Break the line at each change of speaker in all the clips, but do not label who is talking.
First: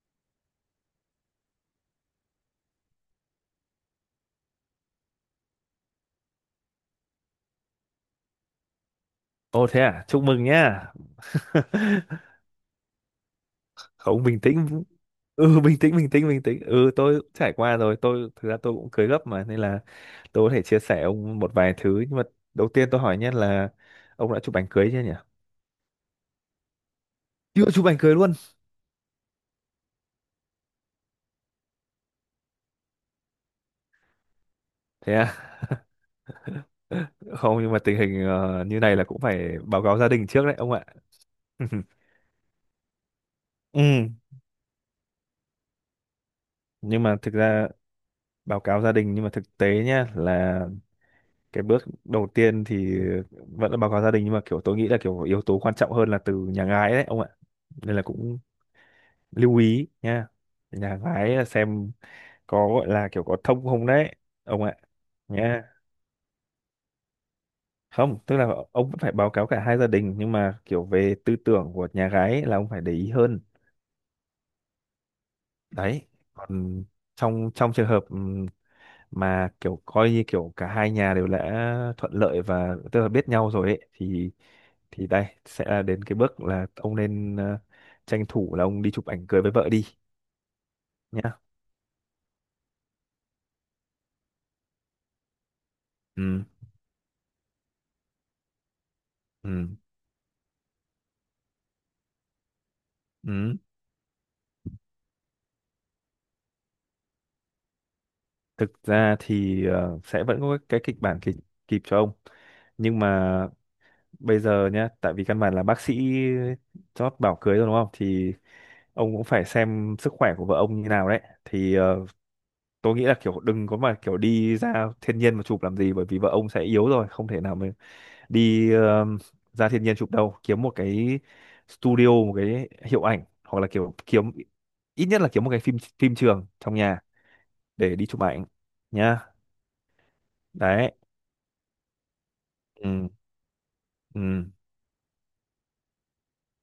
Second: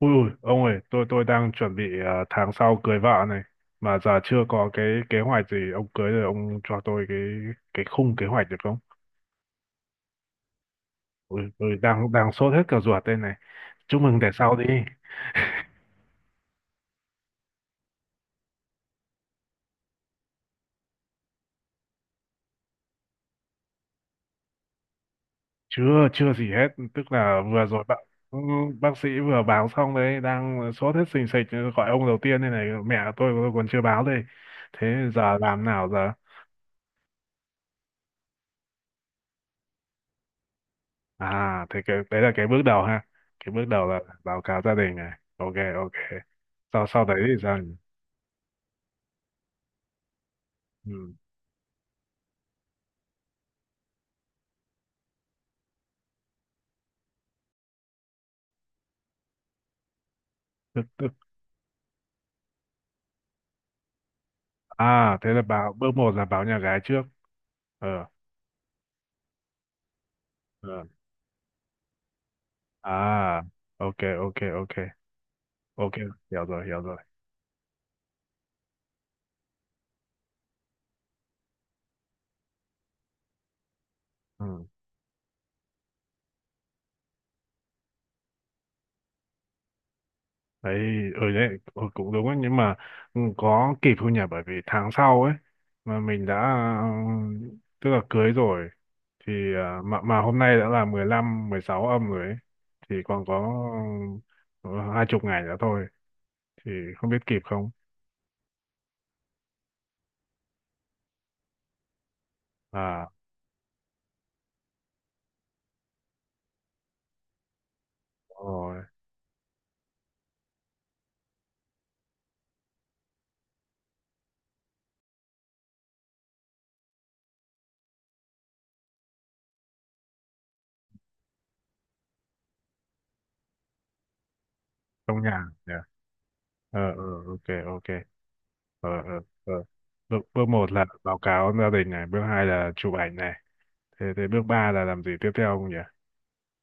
Ui, ui, ông ơi, tôi đang chuẩn bị, à, tháng sau cưới vợ này, mà giờ chưa có cái kế hoạch gì. Ông cưới rồi, ông cho tôi cái khung kế hoạch được không?
Ồ thế à, chúc mừng nhá.
Ui, ui, đang đang sốt hết cả ruột đây này. Chúc mừng
Không
để
bình
sau đi.
tĩnh. Ừ bình tĩnh. Ừ tôi cũng trải qua rồi, tôi thực ra cũng cưới gấp mà nên là tôi có thể chia sẻ ông một vài thứ, nhưng mà đầu tiên tôi hỏi nhé là ông đã chụp ảnh cưới chưa nhỉ?
Chưa chưa gì hết, tức là vừa
Chưa
rồi
chụp
bác
ảnh cưới luôn.
bác sĩ vừa báo xong đấy, đang sốt hết sình sịch, gọi ông đầu tiên đây này, mẹ tôi còn chưa báo đây. Thế
Thế à?
giờ làm nào giờ?
Không, nhưng mà tình hình như này là cũng phải báo cáo gia đình trước đấy ông ạ.
À, thì cái đấy là cái bước đầu ha. Cái bước đầu là
Ừ,
báo cáo gia đình này. Ok, ok. Sau
nhưng
sau
mà
đấy thì
thực
sao
ra
nhỉ?
báo cáo gia đình, nhưng mà thực tế nhá là
Ừ.
cái bước đầu tiên thì vẫn là báo cáo gia đình, nhưng mà kiểu tôi nghĩ là kiểu yếu tố quan trọng hơn là từ nhà gái đấy ông ạ, nên là cũng lưu ý nha,
Tức,
nhà
tức.
gái là xem có gọi là kiểu có thông không đấy ông ạ,
À, thế là
nha.
báo bước một là báo nhà gái trước. Ờ,
Không tức là ông vẫn phải báo cáo cả hai gia đình, nhưng mà
ờ.
kiểu về tư tưởng của nhà gái ấy là ông phải để ý hơn.
À, ok, ok, ok. Ok,
Đấy,
hiểu rồi, hiểu
còn
rồi.
trong trong trường hợp mà kiểu coi như kiểu cả hai nhà đều đã thuận lợi và tức là biết nhau rồi ấy thì,
Ừ.
đây sẽ là đến cái bước là ông nên tranh thủ là ông đi chụp ảnh cưới với vợ đi,
Đấy, ừ
nhá.
đấy, ừ, cũng đúng ấy, nhưng mà ừ, có kịp không nhỉ? Bởi vì tháng sau ấy, mà mình đã
Ừ,
ừ, tức là cưới rồi thì
ừ,
à, mà hôm nay đã là 15 16 âm rồi ấy. Thì còn có
ừ,
ờ, 20 ngày nữa thôi, thì không biết kịp không.
thực ra thì sẽ vẫn có cái kịch bản kịp, kịp cho ông, nhưng
À
mà bây giờ nhá, tại vì căn bản là bác sĩ chót bảo cưới rồi đúng không, thì
rồi,
ông cũng phải xem sức khỏe của vợ ông như nào đấy, thì tôi nghĩ là kiểu đừng có mà kiểu đi ra thiên nhiên mà chụp làm gì, bởi vì vợ ông sẽ yếu rồi không thể nào mà đi ra thiên nhiên chụp đâu, kiếm một cái studio, một cái hiệu ảnh, hoặc là kiểu kiếm ít nhất
trong
là
nhà
kiếm một cái
nhỉ.
phim phim trường trong
Ờ
nhà
ờ, ok ok.
để đi chụp ảnh,
Ờ ờ
nhá.
ờ, bước một là
Đấy.
báo cáo gia đình này, bước hai là chụp
Ừ,
ảnh này. Thế thế bước
ừ.
ba là làm gì tiếp theo không nhỉ?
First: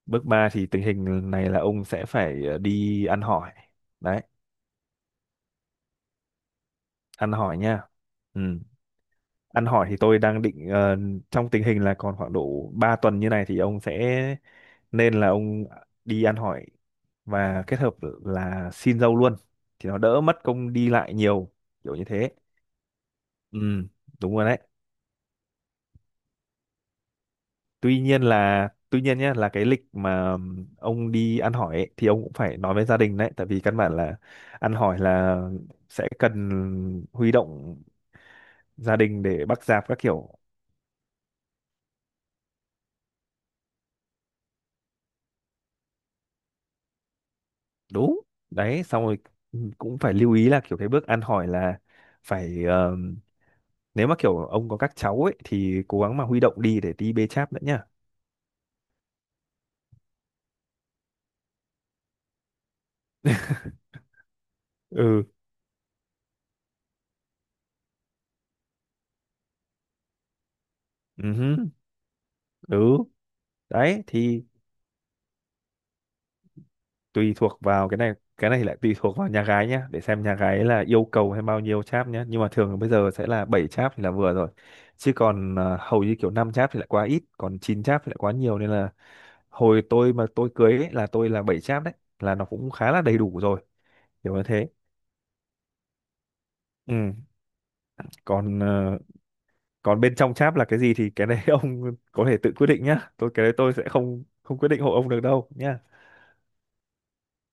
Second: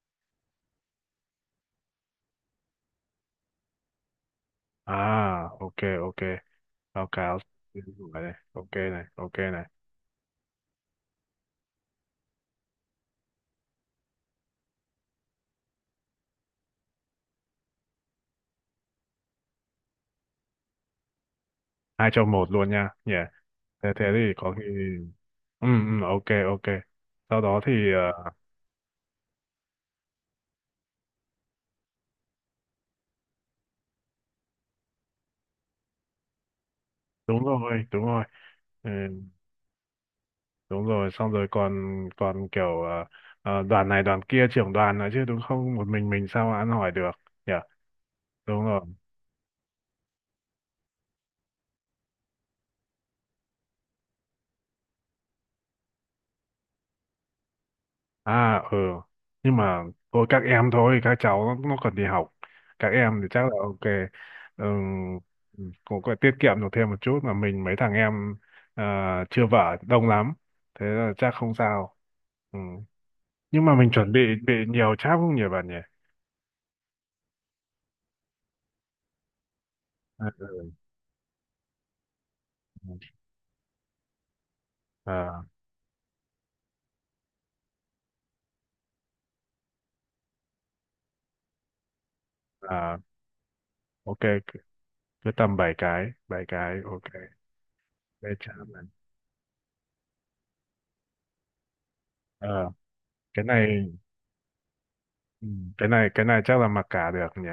Bước 3 thì tình hình này là ông sẽ phải đi ăn hỏi. Đấy,
À ok ok, báo
ăn
cáo
hỏi nha.
này,
Ừ.
ok này, ok
Ăn
này.
hỏi thì tôi đang định trong tình hình là còn khoảng độ 3 tuần như này thì ông sẽ nên là ông đi ăn hỏi và kết hợp là xin dâu luôn, thì nó đỡ mất công đi lại nhiều, kiểu như
Hai
thế.
trong một luôn nha nhỉ.
Ừ,
Thế thế thì
đúng rồi
có
đấy.
khi ừ ừ, ok ok. Sau đó thì
Tuy nhiên là tuy nhiên nhé, là cái lịch mà ông đi ăn hỏi ấy, thì ông cũng phải nói với gia đình đấy, tại vì căn bản là ăn hỏi là sẽ cần huy
đúng
động
rồi, đúng rồi. Ừ,
gia đình để bắt dạp các kiểu.
đúng rồi, xong rồi, còn còn kiểu đoàn này đoàn kia, trưởng đoàn nữa chứ, đúng không? Một mình sao mà ăn hỏi được nhỉ?
Đúng.
Đúng rồi.
Đấy, xong rồi cũng phải lưu ý là kiểu cái bước ăn hỏi là phải nếu mà kiểu ông có các cháu ấy thì cố gắng mà huy động đi để đi bê cháp nữa, nhá.
À ừ, nhưng mà thôi các em, thôi các cháu nó còn đi học, các em thì chắc là ok. Ừ,
Ừ,
cũng có tiết kiệm được thêm một chút, mà mình mấy thằng em ờ, chưa vợ đông lắm, thế là chắc
ừ
không
hứ,
sao. Ừ.
ừ.
Nhưng mà mình
Đấy
chuẩn bị
thì
bị nhiều cháp không nhỉ bạn nhỉ?
tùy thuộc vào cái này, cái này thì lại tùy thuộc vào nhà gái nhá, để xem
À,
nhà gái là yêu cầu hay bao nhiêu cháp nhá, nhưng mà thường là
ừ.
bây giờ sẽ là 7 cháp thì là vừa rồi, chứ
À,
còn hầu như kiểu 5 cháp thì lại quá ít, còn 9 cháp thì lại quá nhiều, nên là hồi tôi mà tôi cưới ấy, là tôi là 7 cháp đấy là nó cũng khá
à,
là đầy đủ rồi,
ok.
kiểu như thế.
Cứ tầm 7 cái, bảy cái, ok,
Ừ,
để trả
còn
lần.
còn bên trong cháp là cái gì thì cái đấy ông có thể tự quyết
Ờ
định nhá. Tôi
cái
cái đấy tôi sẽ
này,
không không quyết định hộ ông được
ừ,
đâu nhá.
cái này chắc là mặc cả được nhỉ.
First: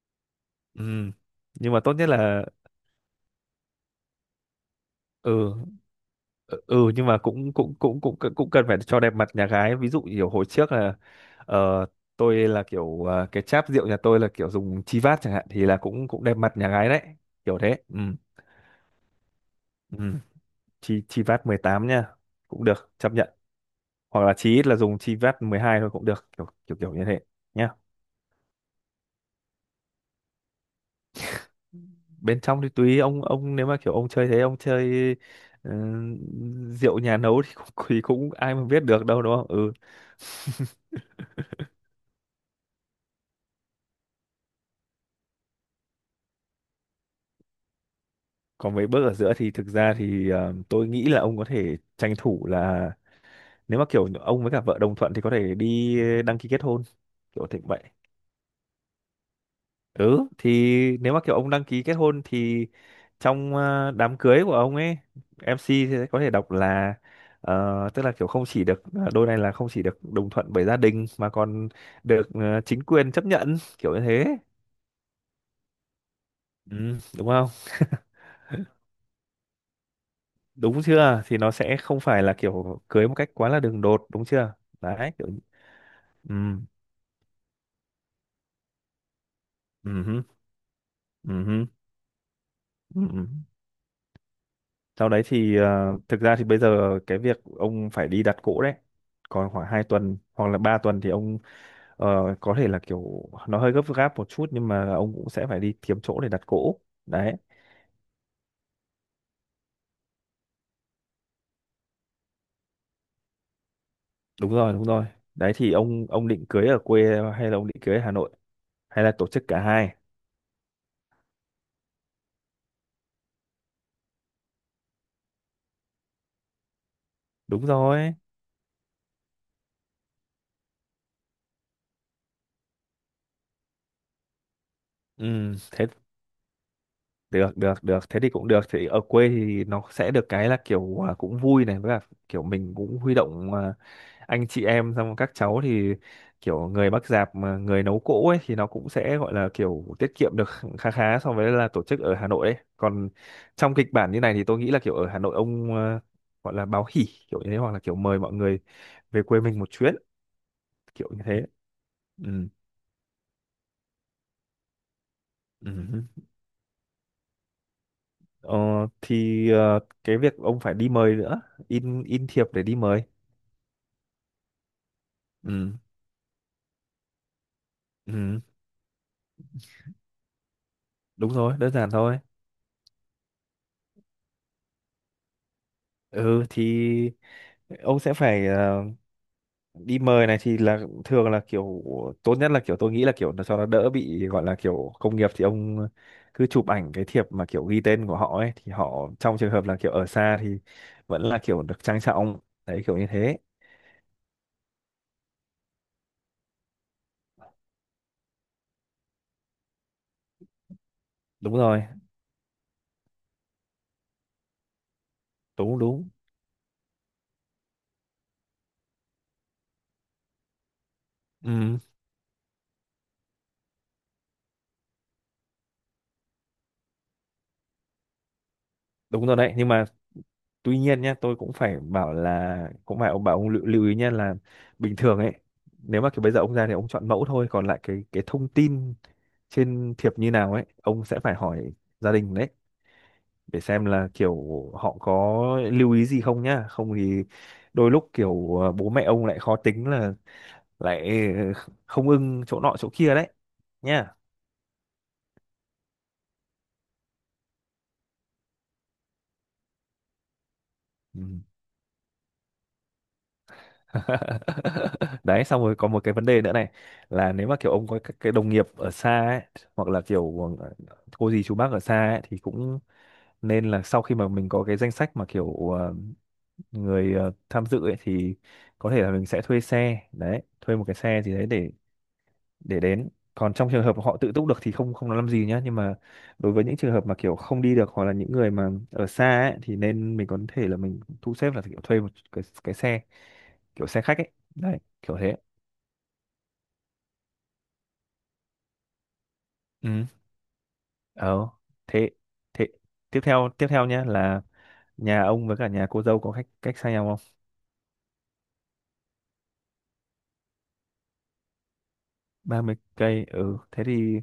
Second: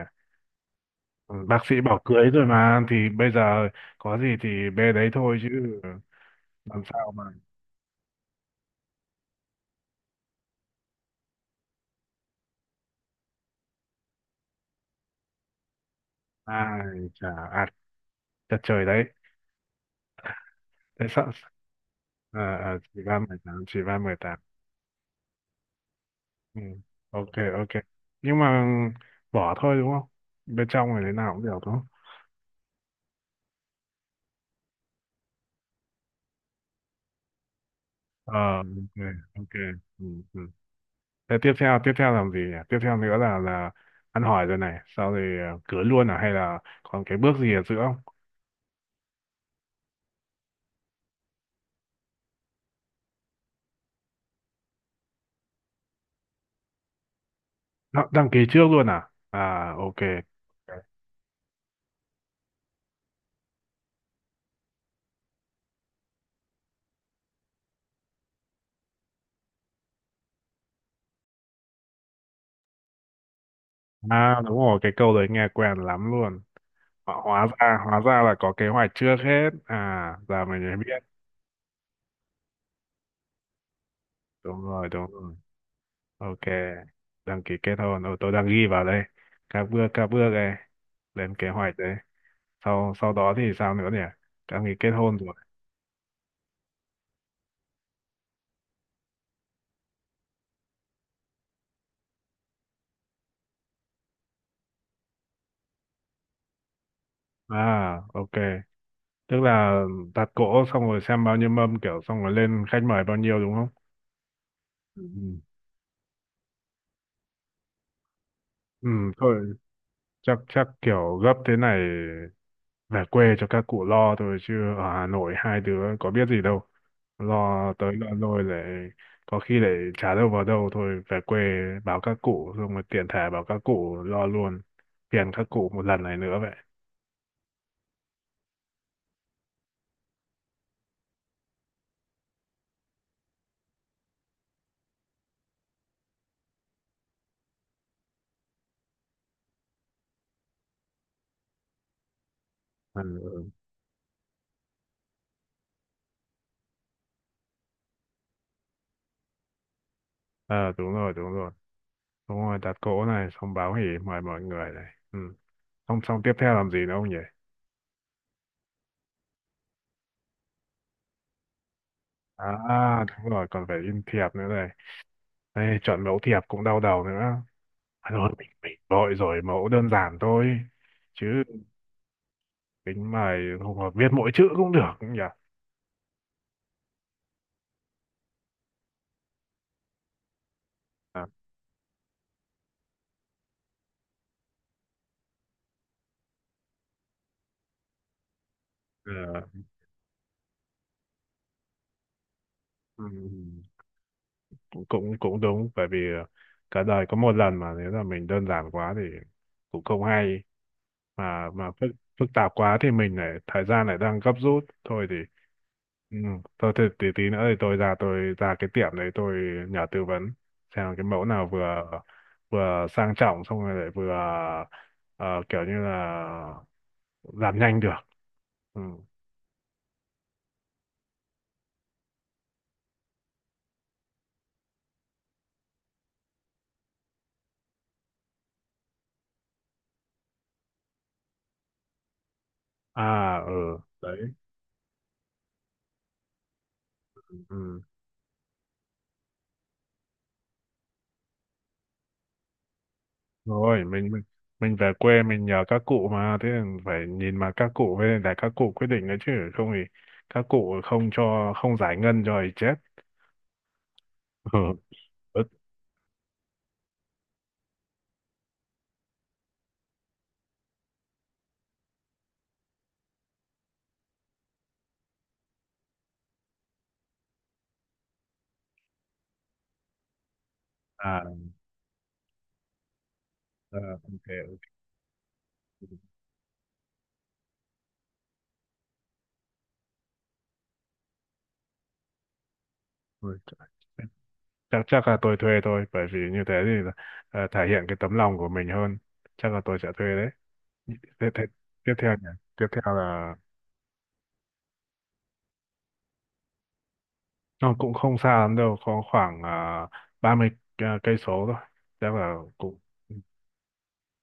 Ừ.
Ừ, bác
Nhưng
sĩ
mà tốt
bảo
nhất
cưới
là
rồi mà, thì bây giờ có gì thì bê đấy thôi
ừ,
chứ,
ừ, ừ,
làm
nhưng
sao
mà
mà.
cũng cũng cũng cũng cũng cần phải cho đẹp mặt nhà gái. Ví dụ kiểu hồi trước là ờ, tôi là kiểu cái cháp rượu nhà tôi là kiểu dùng chi vát chẳng hạn thì là cũng cũng đẹp mặt nhà gái đấy.
Ai chả
Kiểu
ạt,
thế. Ừ.
chật trời đấy.
Ừ. Chi
Thế
chi
sợ,
vát 18 nha. Cũng
ờ,
được,
chỉ
chấp
ba
nhận.
mười tám, chỉ ba mười
Hoặc là
tám.
chí ít là dùng chi vát 12 thôi cũng được. Kiểu
Ừ,
kiểu kiểu như thế.
ok
Nhá,
ok. Nhưng mà vỏ thôi, đúng không? Bên trong này thế nào cũng được, đúng không?
bên trong thì tùy ông nếu mà kiểu ông chơi thế ông chơi ờ, rượu nhà nấu thì cũng, thì cũng
Ờ
ai mà biết
ok
được đâu, đúng không.
ok.
Ừ,
Ừ, ừ. Thế tiếp theo làm gì nhỉ? Tiếp theo nữa là ăn hỏi rồi này, sau rồi cưới luôn à, hay là còn cái bước gì ở giữa không?
còn mấy bước ở giữa thì thực ra thì tôi nghĩ là ông có thể tranh thủ là nếu mà kiểu ông với cả vợ đồng thuận thì có thể đi đăng ký kết hôn, kiểu thế vậy.
Đăng, đăng ký trước luôn à? À ok.
Ừ, thì nếu mà kiểu ông đăng ký kết hôn thì trong đám cưới của ông ấy, MC sẽ có thể đọc là tức là kiểu không chỉ được đôi này là không chỉ được đồng thuận bởi gia đình mà còn được chính quyền chấp nhận, kiểu như thế.
À đúng rồi, cái câu đấy nghe quen lắm luôn.
Ừ,
Họ,
đúng
hóa
không?
ra à, hóa ra là có kế hoạch trước hết. À giờ mình mới
Đúng
biết.
chưa? Thì nó sẽ không phải là kiểu cưới một cách quá là đường đột, đúng chưa?
Đúng rồi, đúng
Đấy kiểu
rồi. Ok.
ừ,
Đăng ký kết hôn. Ừ, tôi đang ghi vào đây. Các bước, các
ừ,
bước đây. Lên kế
ừ,
hoạch đấy. Sau
ừ,
sau
ừ.
đó thì sao nữa nhỉ? Đăng ký kết
Sau
hôn
đấy
rồi.
thì thực ra thì bây giờ cái việc ông phải đi đặt cỗ đấy. Còn khoảng 2 tuần hoặc là 3 tuần thì ông ờ, có thể là kiểu nó hơi gấp gáp một chút, nhưng mà ông cũng sẽ phải đi kiếm chỗ để đặt cỗ. Đấy,
À ok. Tức là đặt cỗ xong rồi xem bao nhiêu mâm, kiểu xong rồi lên khách mời bao nhiêu, đúng không?
đúng rồi, đúng
Ừ.
rồi.
Ừ.
Đấy thì ông định cưới ở quê hay là ông định cưới ở Hà Nội,
Ừ
hay là tổ chức
thôi,
cả hai?
chắc chắc kiểu gấp thế này về quê cho các cụ lo thôi, chứ ở Hà Nội hai đứa có biết gì đâu,
Đúng
lo tới lo
rồi.
lôi lại có khi lại chả đâu vào đâu. Thôi về quê báo các cụ, xong rồi tiện thể báo các cụ lo luôn, phiền các
Ừ,
cụ một
thế
lần này nữa vậy.
được được được thế thì cũng được, thì ở quê thì nó sẽ được cái là kiểu à, cũng vui này, với cả kiểu mình cũng huy động à, anh chị em xong rồi các cháu thì kiểu người bác dạp mà người nấu cỗ ấy thì nó cũng sẽ gọi là kiểu tiết kiệm được khá khá so với là tổ chức ở Hà Nội ấy,
Ừ.
còn
Ừ.
trong kịch bản như này thì tôi nghĩ là kiểu ở Hà Nội ông gọi là báo hỉ, kiểu như thế, hoặc là kiểu mời mọi người về quê mình một chuyến,
Ờ đúng
kiểu
rồi,
như
đúng
thế.
rồi. Đúng
Ừ.
rồi đặt cỗ này, xong báo hỉ, mời mọi người này. Ừ. Xong
Ừ.
xong tiếp theo làm gì nữa không nhỉ?
Ờ, thì cái việc ông phải đi mời nữa, in thiệp để đi mời.
À đúng rồi, còn phải in thiệp nữa này.
Ừ.
Đây, chọn mẫu thiệp cũng đau đầu nữa. À, thôi
Ừ.
mình vội rồi, mẫu đơn giản thôi. Chứ
Đúng rồi, đơn giản thôi.
tính mày không hợp viết mỗi chữ cũng được cũng nhỉ.
Ừ, thì ông sẽ phải đi mời này thì là
À,
thường là kiểu tốt nhất là kiểu tôi nghĩ là kiểu nó cho nó đỡ bị gọi là kiểu công nghiệp, thì ông cứ chụp ảnh cái thiệp mà kiểu ghi tên của họ ấy thì họ
ờ,
trong trường hợp là kiểu ở xa thì vẫn là kiểu được trang trọng, đấy kiểu như thế.
ừm, cũng cũng cũng đúng, bởi vì cả đời có một lần, mà nếu là mình đơn giản quá thì cũng không hay,
Đúng
mà
rồi,
phức phức tạp quá thì mình lại thời gian lại đang gấp rút, thôi thì.
đúng đúng,
Ừ. Thôi thì tí tí nữa thì tôi ra, tôi ra cái tiệm đấy, tôi nhờ tư vấn xem cái mẫu nào
ừ,
vừa vừa sang trọng xong rồi lại vừa ờ, kiểu như là làm nhanh được. Ừ.
đúng rồi đấy, nhưng mà tuy nhiên nhá, tôi cũng phải bảo là cũng phải ông bảo ông lưu ý nhá, là bình thường ấy nếu mà kiểu bây giờ ông ra thì ông chọn mẫu thôi, còn lại cái thông tin trên thiệp như nào ấy ông sẽ phải hỏi gia đình đấy,
À
để
ừ,
xem là
đấy.
kiểu họ có lưu ý gì không nhá, không thì
Ừ.
đôi lúc kiểu bố mẹ ông lại khó tính là lại không ưng chỗ nọ chỗ kia đấy,
Rồi mình
nhá.
mình mình về quê mình nhờ các cụ, mà thế là phải nhìn mà các cụ, với lại các cụ quyết định đấy, chứ không thì các cụ không
Ừ.
cho, không giải ngân rồi chết. Ừ.
Đấy,
Bất-,
xong rồi có một cái vấn đề nữa này, là nếu mà kiểu ông có các cái đồng nghiệp ở xa ấy, hoặc là kiểu cô dì chú bác ở xa ấy thì cũng nên là sau khi mà mình có cái danh sách mà kiểu người tham dự ấy thì có thể là mình sẽ thuê xe đấy, thuê một cái
à,
xe gì đấy để đến, còn trong trường hợp
à
họ tự túc được
ok.
thì không không nói làm gì nhá, nhưng mà đối với những trường hợp mà kiểu không đi được hoặc là những người mà ở xa ấy, thì nên mình có thể là mình thu xếp là kiểu thuê một cái xe,
Ôi trời.
kiểu xe khách ấy, đấy
Chắc chắc
kiểu
là
thế.
tôi thuê thôi, bởi vì như thế thì là, thể hiện cái tấm lòng của mình hơn. Chắc là tôi sẽ
Ừ,
thuê đấy. Thế, thế,
ờ,
tiếp
thế
theo nhỉ?
thế
Tiếp theo
tiếp
là
theo, tiếp theo nhá là nhà ông với cả nhà cô dâu có cách cách xa nhau không.
nó cũng không xa lắm đâu, có khoảng 30, cây số thôi, chắc là
Ba mươi
cũng.
cây, ừ thế thì,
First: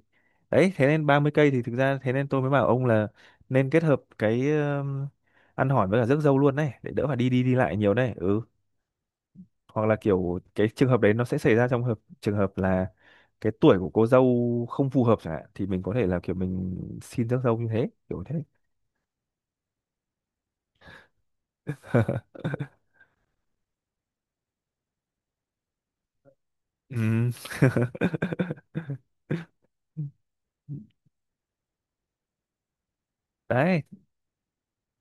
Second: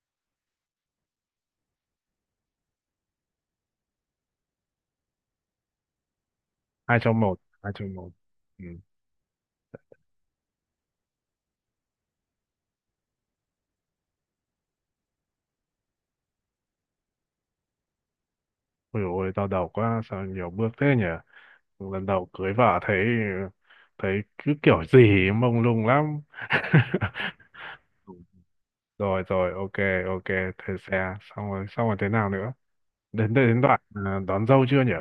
đấy thế nên 30 cây thì thực ra thế nên tôi mới bảo ông là nên kết hợp cái ăn hỏi với cả rước dâu luôn đấy, để
Hai
đỡ phải
trong
đi
một,
đi đi
hai
lại
trong
nhiều
một.
đấy. Ừ,
Ừ.
hoặc là kiểu cái trường hợp đấy nó sẽ xảy ra trong hợp trường hợp là cái tuổi của cô dâu không phù hợp chẳng hạn, thì mình có thể là kiểu mình xin rước dâu như thế, kiểu thế.
Ôi dồi ôi, đau đầu quá, sao nhiều bước thế nhỉ? Lần đầu cưới vợ thấy, thấy cứ kiểu gì ấy, mông lung lắm.
Ừm.
Rồi rồi ok ok. Thuê xe xong rồi, xong rồi thế nào nữa? Đến đến đến đoạn,
Đấy,
à, đón dâu chưa nhỉ?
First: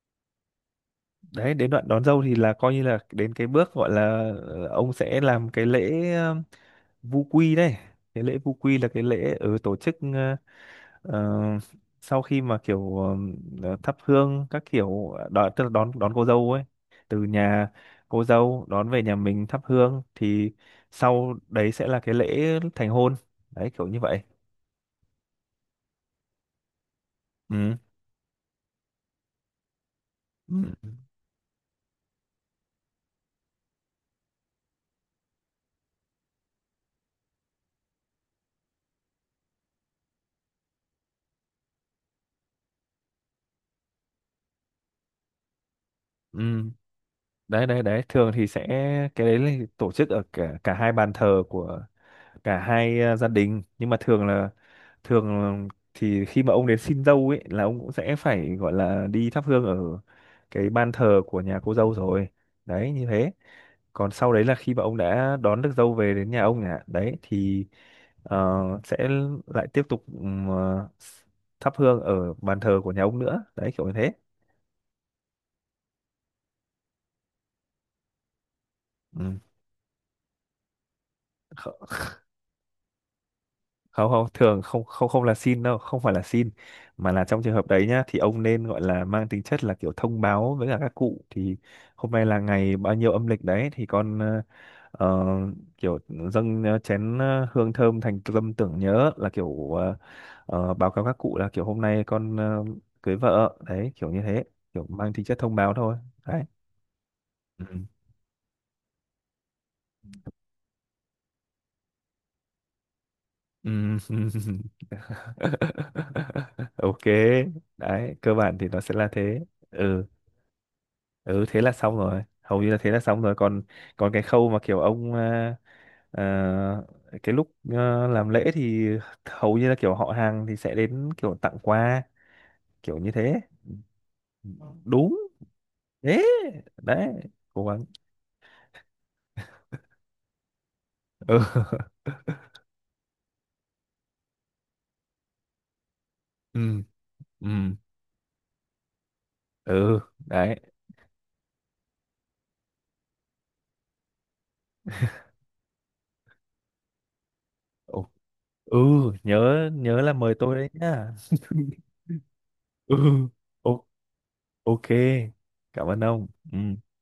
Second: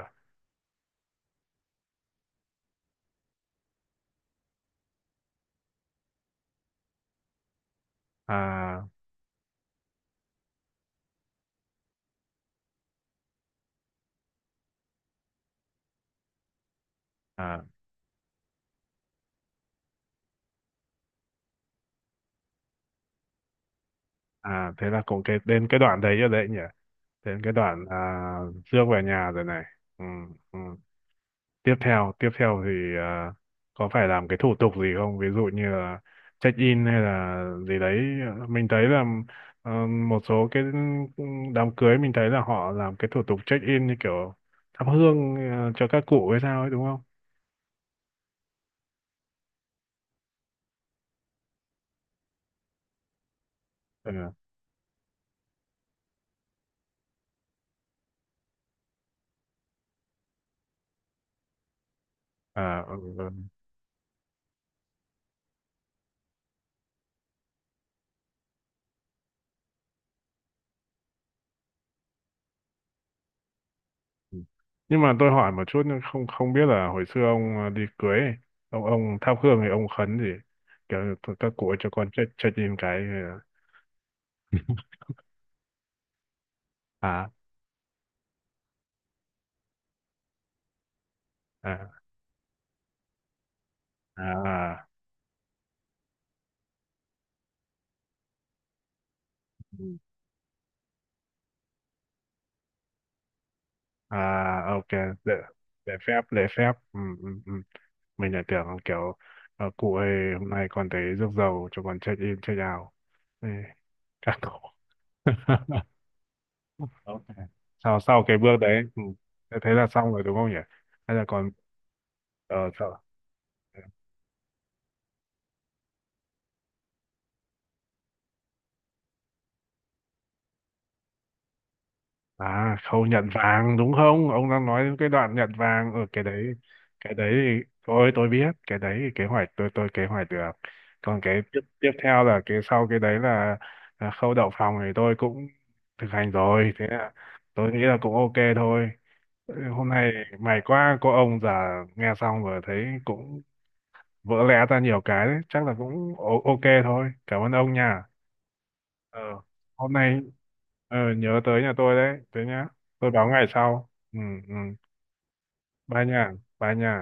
đấy đến đoạn đón dâu thì là coi như là đến cái bước gọi là ông sẽ làm cái lễ vu quy đây, cái lễ vu quy
À
là cái lễ ở tổ chức. Ờ, sau khi mà kiểu thắp hương các kiểu đón, tức là đón đón cô dâu ấy từ
à
nhà cô dâu đón về nhà mình thắp hương, thì sau đấy sẽ là cái lễ thành hôn, đấy kiểu như vậy.
à, thế là cũng cái đến cái đoạn đấy rồi đấy nhỉ. Đến cái
Ừ.
đoạn à, Dương về nhà rồi này. Ừ,
Ừ.
ừ. Tiếp theo, tiếp theo thì à, có phải làm cái thủ tục gì không? Ví dụ như là check in hay là gì đấy. Mình thấy là một số cái đám cưới mình thấy là họ làm cái thủ tục check in như kiểu thắp hương cho các cụ hay
Ừ.
sao ấy, đúng không?
Đấy đấy đấy, thường thì sẽ cái đấy là tổ chức ở cả cả hai bàn thờ của cả hai gia đình, nhưng mà thường
Ừ.
là thường thì khi mà ông đến xin dâu ấy là ông cũng sẽ phải gọi là đi thắp hương ở cái ban thờ của nhà cô dâu rồi,
À,
đấy
ừ,
như
ừ.
thế. Còn sau đấy là khi mà ông đã đón được dâu về đến nhà ông nhà đấy thì sẽ lại tiếp tục thắp hương ở bàn thờ của nhà ông nữa, đấy kiểu như thế.
Ừ. Nhưng mà tôi hỏi một chút, nhưng không không biết là hồi xưa ông à, đi cưới ấy, ông
Ừ.
thắp hương thì ông khấn gì? Kiểu như các cụ ơi cho con chết chết im cái.
không không thường không không không là xin đâu không phải là xin,
Ờ,
mà là
à
trong trường hợp đấy nhá thì ông nên gọi là mang tính chất là kiểu thông báo với cả các cụ, thì
à
hôm nay là ngày bao nhiêu âm lịch đấy thì con
à,
ờ, kiểu dâng chén hương thơm thành tâm tưởng nhớ, là kiểu
ừ.
báo cáo các cụ là kiểu hôm nay con cưới vợ đấy, kiểu như thế,
À
kiểu
ok.
mang tính
Lễ,
chất thông báo
lễ
thôi.
phép
Đấy.
lễ phép, ừ, ừ, ừ.
Ừ.
Mình lại tưởng kiểu cụ ơi, hôm nay con thấy rước dầu cho con chết im chết ào. Ê,
Ừ.
các cụ.
Ok,
Ok. Sau
đấy
sau
cơ
cái bước
bản thì nó
đấy,
sẽ
ừ.
là thế.
Thế thế là
Ừ,
xong rồi đúng không nhỉ? Hay là
ừ
còn
thế là xong rồi, hầu như là thế
sau.
là xong rồi, còn còn cái khâu mà kiểu ông à, à, cái lúc à, làm lễ thì hầu như là kiểu họ hàng thì sẽ đến kiểu tặng quà,
À,
kiểu
khâu
như
nhận
thế.
vàng đúng không? Ông đang nói đến cái
Đúng.
đoạn nhận vàng ở
Thế.
cái đấy.
Đấy.
Cái đấy
Cố
thì
gắng.
thôi tôi biết, cái đấy thì kế hoạch tôi kế hoạch được. Còn
Ừ
cái tiếp tiếp theo là cái sau cái đấy là khâu đậu phòng thì tôi cũng thực hành rồi.
ừ,
Thế là
ừ,
tôi nghĩ là cũng ok thôi. Ừ, hôm
ừ.
nay may
Đấy.
quá có ông già nghe xong rồi thấy cũng vỡ lẽ ra nhiều cái đấy. Chắc là cũng o-, ok thôi. Cảm ơn ông nha.
Ồ, ừ,
Ờ
nhớ
hôm
nhớ là
nay,
mời tôi đấy
ờ
nhá.
nhớ tới nhà tôi đấy thế nhá.
Ừ,
Tôi báo ngày
ô-,
sau. Ừ, ừ.
ok, cảm ơn
Bye nha,
ông. Ừ.
bye nha.